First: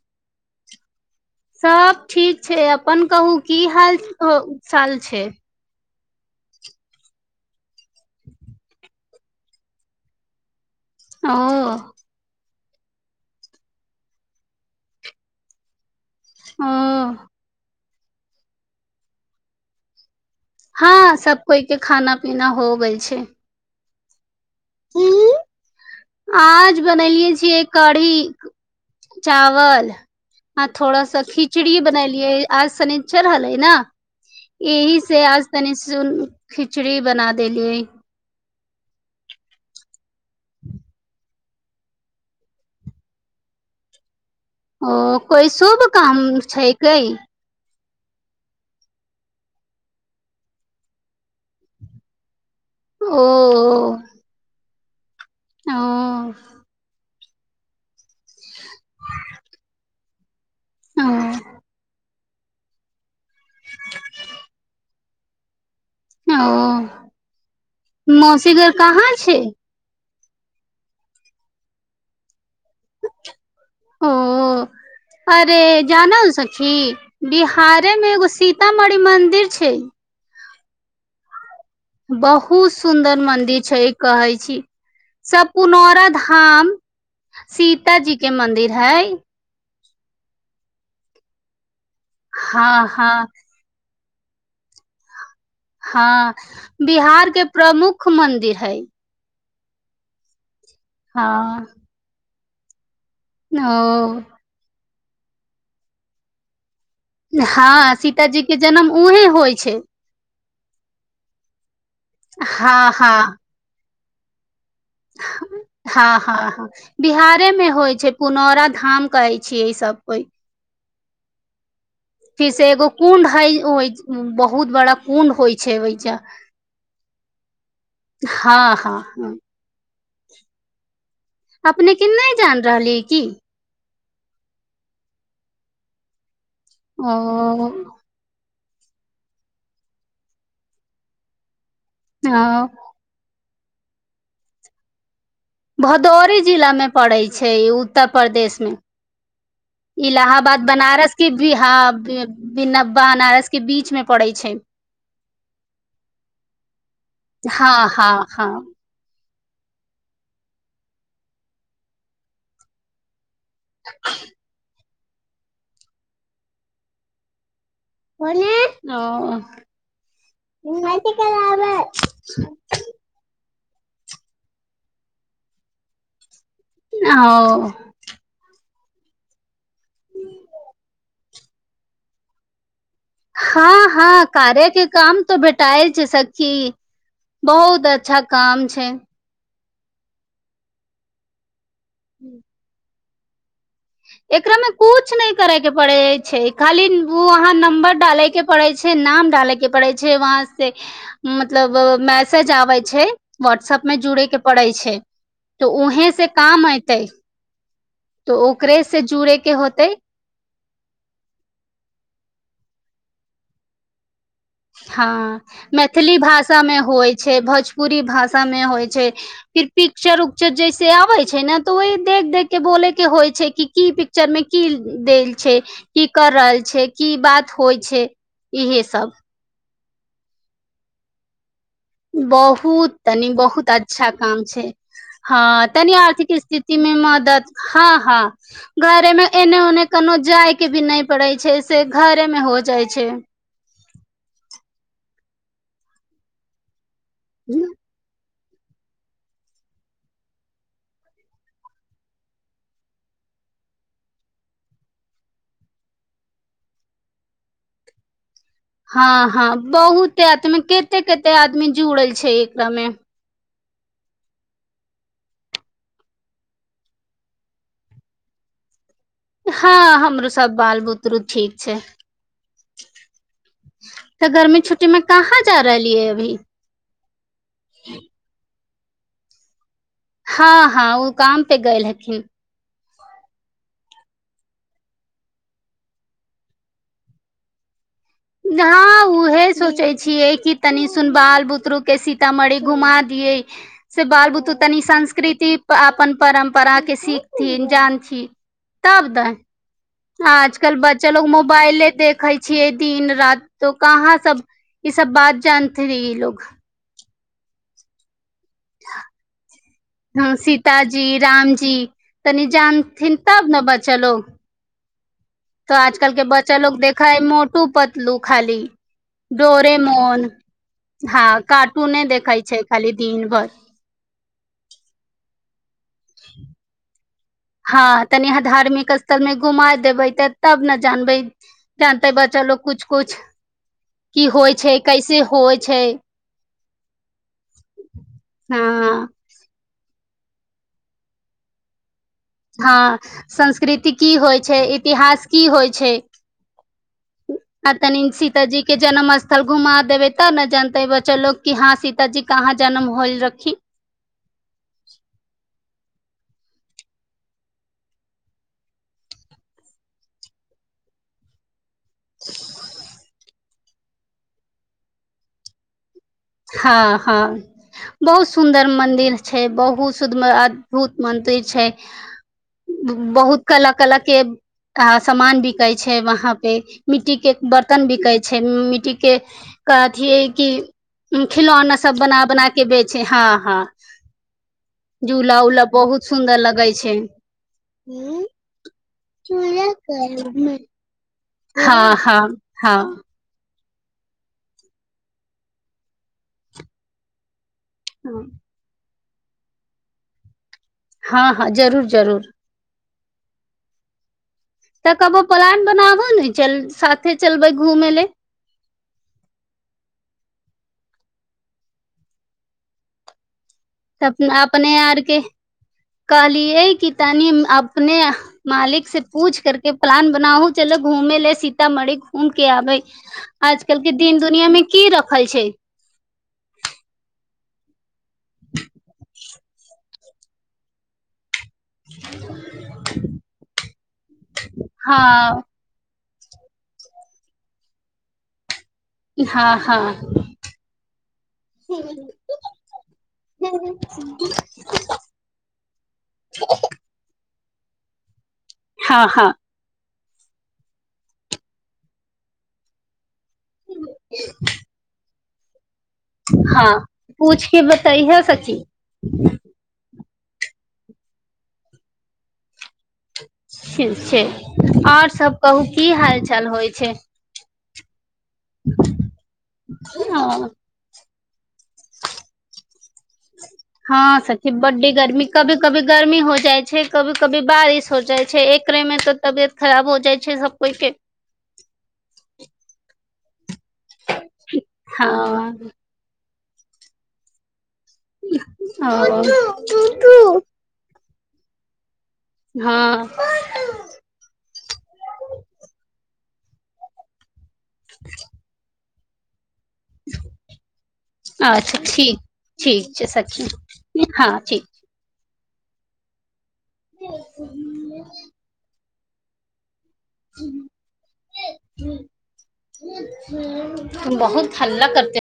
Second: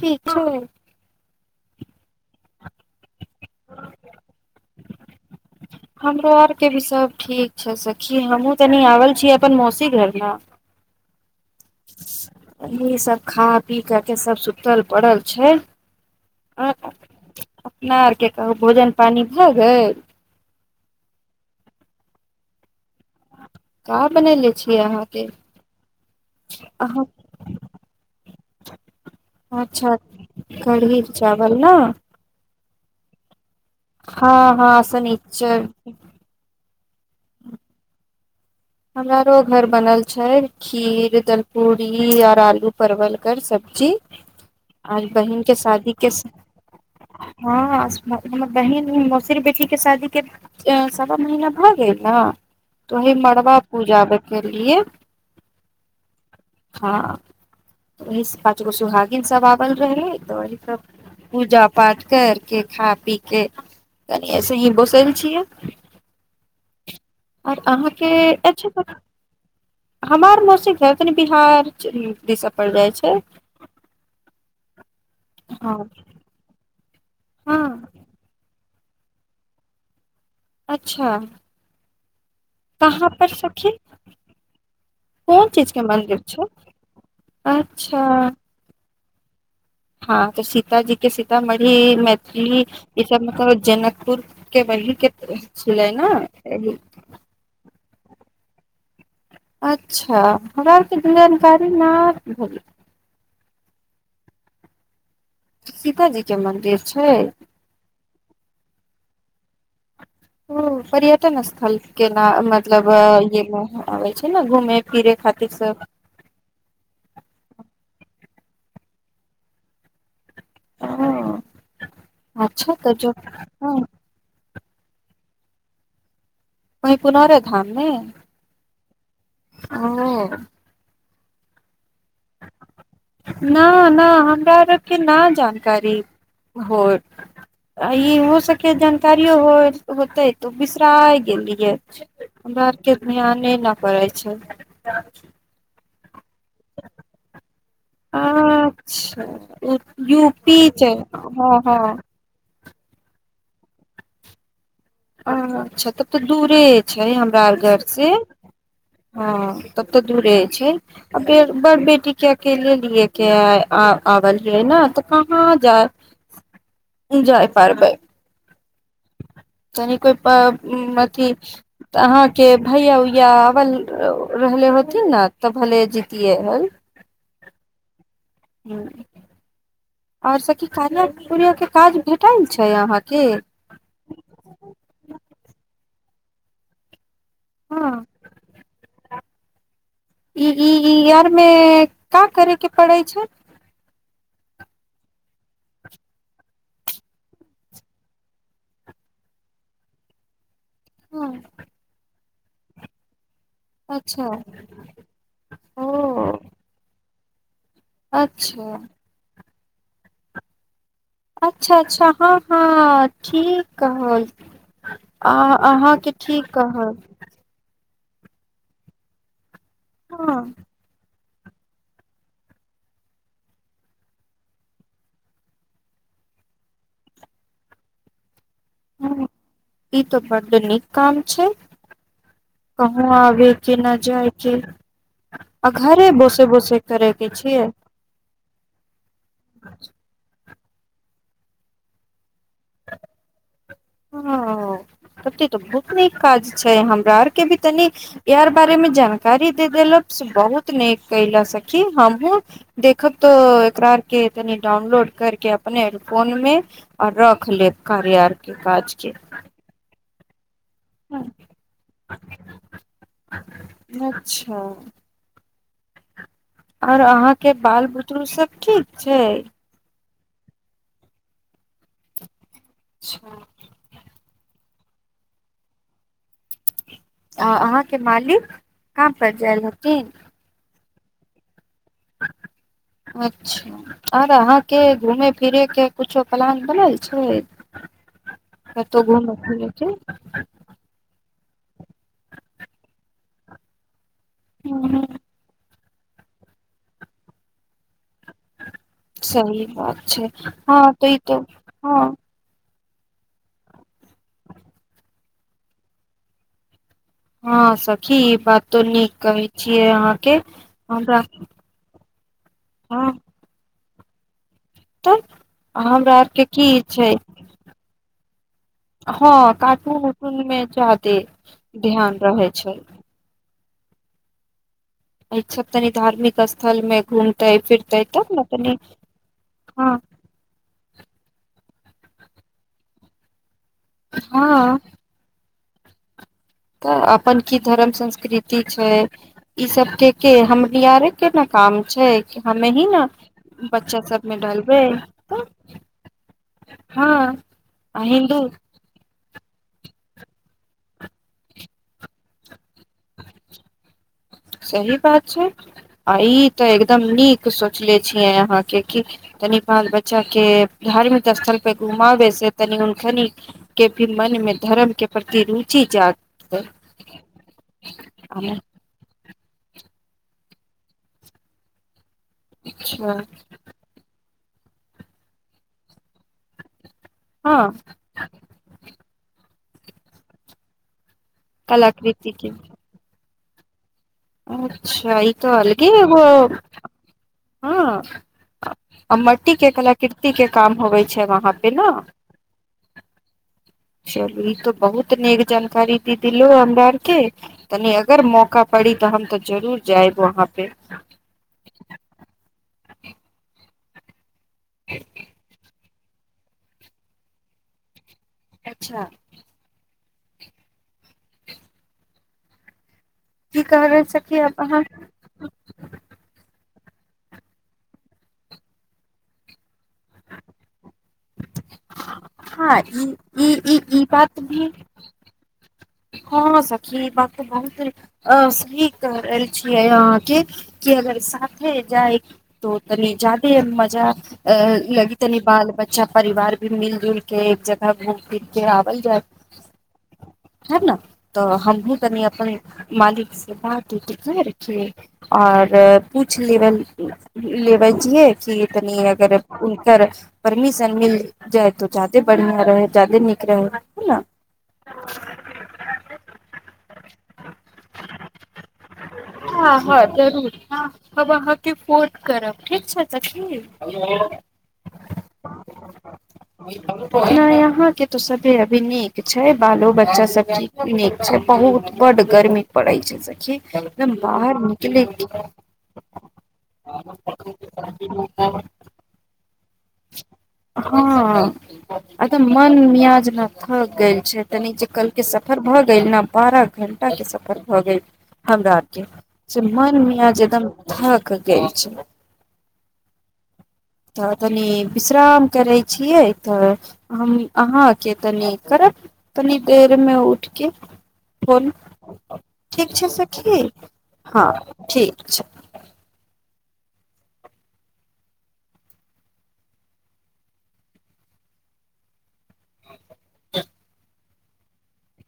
ठीक छै सब ठीक छै अपन कहू की हाल साल छै हमरो आरके भी सब ठीक छै सखी हमहहुँ तनी आबल छीै अपन मौसी घरमे ओ यही सब खा पी क के सब सुतल पड़ल छै हँ न आर के कहू भोजन पानी भए गेल हँ सब कोइ के खाना पीना हो गै छै का बनलै हुँ आज अहाँ बनेलियए छियै कढ़ी चावल अच्छा आ कढ़ी थोड़ा सा चावल ने खिचड़ी बनेलियए आज सनिच्चर हलै न हँ हँ यह से आज शनिचर तनि सुन खिचड़ी बना देलियै हमरो घर बनल छै खीर तर पूरीी आऔर आलू परवल कर सब्जी ओ आज बहिन कोइ के शुभ शादी के स काम छै कय हँ हमर बहिन मौसीर बेटीक के शादी के सवा महीना भऽ गेल ने त ओहि ओ मरबा पूजा के लिए ओ इ पचगो सुहागिन सब आबल रहै दही सब ओ पूजा पाठ कर के खा पी के कनि ऐसे ही बोसल छियै ओ आओर अहाँके मौसीघर अच्छा कहाँ छै हमार मौसी कें तनि बिहारदिसन ओ अरे हँ जानल सखी हँ बिहारे मे एगो सीत सीतामढ़ी मन्दिर छै अच्छा बहुत कहाँ सुन्दर पर मंदिर सखी छै कहै छी कोन सब चीज के पुनौरा मंदिर छै धाम सीतााजी के मंदिर है हाँ सीताजी कें सीतामढ़ी इ इ मैथिली हँ ई हँ सब मतलब जनक कुर्क के वहि के छलै हँ ने बिहार के प्रमुख मुख्य मन्दिर हइ अच्छा हमरा आर कें जानकारी ना हय भ गेल ओ सीताजी के मन्दिर छै हँ सीतााजी के जन्म उह है होइ छै ओ पर्यटन स्थल केना हँ मतलब हँ य आबै छै ने घूमे फिरे खातिर सब हँ हँ हँ बिहारेमे होइ छै पुनौरा धाम कहै छीियै ई सब कोइ अच्छा फिर से एगो तऽ जो कुंड हइ वही बहुत बहुत बड़ा कुण्ड होइ छै ओहि छै ओहि पुनर धाम ने हँ हँ ओ अपने कें नै जानत रहली किी नहि हमरा आर के न जानकारी हो ओ अ ई हो सक के जानकारियो हो होते तऽ उ बिसरा गेलिये हमारा हँ आर कें ध्यान न करै छै भदौरी जिला मे पड़ै छै उत्तर प्रदेश मे अच्छा यू पी इलाहाबाद छै बनारस के हँ बिहा हँ बिना बनारस के बीच मे पड़ै छै अच्छा तब तऽ दूरे छै हमरा आर हँ घरसँ हँ हँ हँ तब तऽ दूरे छै आ फेर बड़ बेटी के अकेले लिए क आबल रहै ने हँ हँ जाए जाए होंले अ तनि कोइ अथी अहाँके भैया उया रहले होतीन न तऽ भले जीतिेय हल ओ हँ आऔर सखी कार्या उरया के काज भेटल छै अहाँ कें हँ हँ कार्य के काम तऽ भटाए जे सखी बहुत हँ। अच्छा काम छै ई इ यारमे का करीके पड़ै छोड़ एकरा मे कुछ नहि करे के पड़े छै खाली वहाँ नंबर डाले के पड़े छै नाम डाले के पड़े छै वहां से हँ। मतलब मै सजाबै छै व्हाट्सप में जुड़े अच्छा के पड़ै छै तऽ ओ उहें से काम एऐतै अच्छा ओकरे से जूड़े के होत त अच्छा अच्छा हँ हँ ठीक कहलिय हँ मैथिली भाषामे कहल होइ छै भोजपुर पूरी भाषा मे होइ छै फिर पिकचर हँ उकचर जैसे आबै छै छै ने तऽ ओहि देख देख के बोले के होइ छै कि की पिक्चर मे की देल छै की कर रहल छै की बात होइ छै इहे सब हँ ई त बड्ड नीक काम छै बहुत कहूँ तनि आबे बहुत के न अच्छा जाय काम के छै हँ आ तनी घरे आर्थिक बोसे बोसे स्थिति मे करे के मदद छियै हँ हँ घरे मे एने ओने कोनो जाय के भी नहि पड़ै छै से घरे मे हो जाइ छै हाँ ओते तऽ बहुत नीक काज छै हम हमारा आर कें तनी य आर बारे में जानकारी दे देल से बहुत न कले सखी हमहहु देखब तो एकरार के तनि डाउनलोड कर के अपने फोन मे आ रख लेब कार्य आर के काज के हँ हँ बहुत तत्मिक कते कते आदमी जुड़ल छै एकरा मे अच्छा आऔर अहां के बाल बुतरु सब ठीक छै हँ हमरो सब बाल बुतरु ठीक छै अचछा तऽ गर्मी छुट्टी मे कहाँ जा रहली है अभी आ अहाँके मालिक का परड़ जा हँ हँ ओ काम पे गेल हथििन अच्छा आर अहाँके घूमे फिरेके किछो प्लान बनल छै ना कतौ घूमे उहे फिरे के सोचै छियै कि तनि सुनबालु के सीतामढ़ी घुमा दिये से बाल बूतो तनी ह संस्कृति अपन परम्परा के सीखथिन जानथिन सही बात छै आज कल हँ बच्चा तऽ ई लोग तऽ मोबाइले हँ देखै छी दिन रात त कहाँ सब ई सब बात जानते रहे ई लोग हँ सखी बातो नीक कहै छियै अहाँके हमरा तनी हँ जानथिन तब ने बच चलू तऽ तऽ आजकल हमरा के आरके बच्चा की लोग देखै छै ह मोटू पतलू खाली हँ कार्टून डोरेमोन उर्टून मे जादे हँ कार्टूने ध्यान देखै रहै छै खाली दिन भर अय तनी धार्मिक स्थल मे गुण हँ तनि अहाँ धार्मिक स्थल मे घुमा हँ देबै तऽ तब ने जानबै जानतेै बच्चा लोको कुछ कुछ की होइ हँ छै कैसे होइ छै तऽ अपन की धर्म संस्कृति छै हँ ई सबके के हम आरे केना काम छै कि हमे ही हँ ने संस्कृति बच्चा की सबमे होइ छै डालबै इतिहास की तऽ होइ छै हँ आ तनि सीतााजी के जन्म स्थ सब घुमा देबे तब ने जानते ब्चलोग की हाँ सीता जी कहाँ जनम होल रखी सही बात छै आ इ ते एकदम नीक सोचले छीिय अहां के की तनि बाल बच्चा के धार्मिक स्थल के घुमाबै से तनि उनके न के भी मन में धर्म के प्रति रुचि जाग हँ हँ बहुत सुंदर मंदिर छै बहुत शुद्द अद्भुत मंदिर छै अच्छा बहुत कला कला के अ सामान बिकै छै वहाँ पे मिट्टी के हँ बर्तन बिके छै मिट्टी के कथिय कि खिलौना सब बना बना के बेच हँ हँ अच्छा ई झूला तऽ उला अलगे बहुत ओ सुन्दर लगै छै हँ आ मट्टी के कलाकृति के काम होवे छै वह हँ हँ हँ चलू ई तो बहुत नीक जानकारी दी दो हमरा आरके तनी अगर मौका परी तऽ हम तो जरूर जाएब वहाँ पे हँ हँ जरूर जरूर तऽ कबो प्लान बनाबोथ नै चल साथे चलबै घूमे ल अच्छा की कह रहल त सखी अब अपने अहाँ आर के कहलियै क तनि अपने मालिक से पूछ करके प्लान बनाउ चलो घूमे ले सीतामढ़ी घूम के हँ आबे ई ई ई आजकल के ई दिन बात दुनिया में भी की रखल छै हँ सखी बक बहुत आ से की एल छियै अहाँके के अगर साथ जाइ त तनी जादे मजा अ लगी तनी हँ बाल बच्च अच्छा परिवार भी मिलजुल के एक जगह घूम फिर के हँ हँ तब ने तऽ हमहुँ कनि अपन मालिक से बात उत कर रखिय आओर पूछ लेबन लेबै छियए चलू तनि हँ हँ अगर र परमिशन मिल जाय त जादे बढ़िया रह जादे नीक ने [inaudible] हाँ पूछिके बतैह सखी हँ हँ जरूर हमब अहाँके फोन करब ठीक छै सखी ठीक छै आओर सब कहू की हाल चाल होइ छै हँ तो सबे अभी नीक छै बालो बच्चा सबी नीक छै परहि एकदम हँ सखी बाहर बड्डी निकले गर्मी कभी कभी गर्मी हो जाइ छै कभी कभी बारिश हो जाइ छै एकरे मे तऽ तबियत खराब हो जाइ छै सब कोइ के हँ अतऽ मन पियाज ला ऽ गेल छै तनी जे कलके हँ सफर भऽ गेल ने बारह घणटाके के सफर भ गेल हमरा आर के से मनमे आय ओ जें एकदम धक कतह जाय छि हाँ कनी विश्राम करे छी ये तऽ हम अहाँ कें तनि करत तनी देरमे उठके फोल ठीक छै सखी हँ ठीक अच्छा [unintelligible] ह ह त बहुत हल्ला करतेय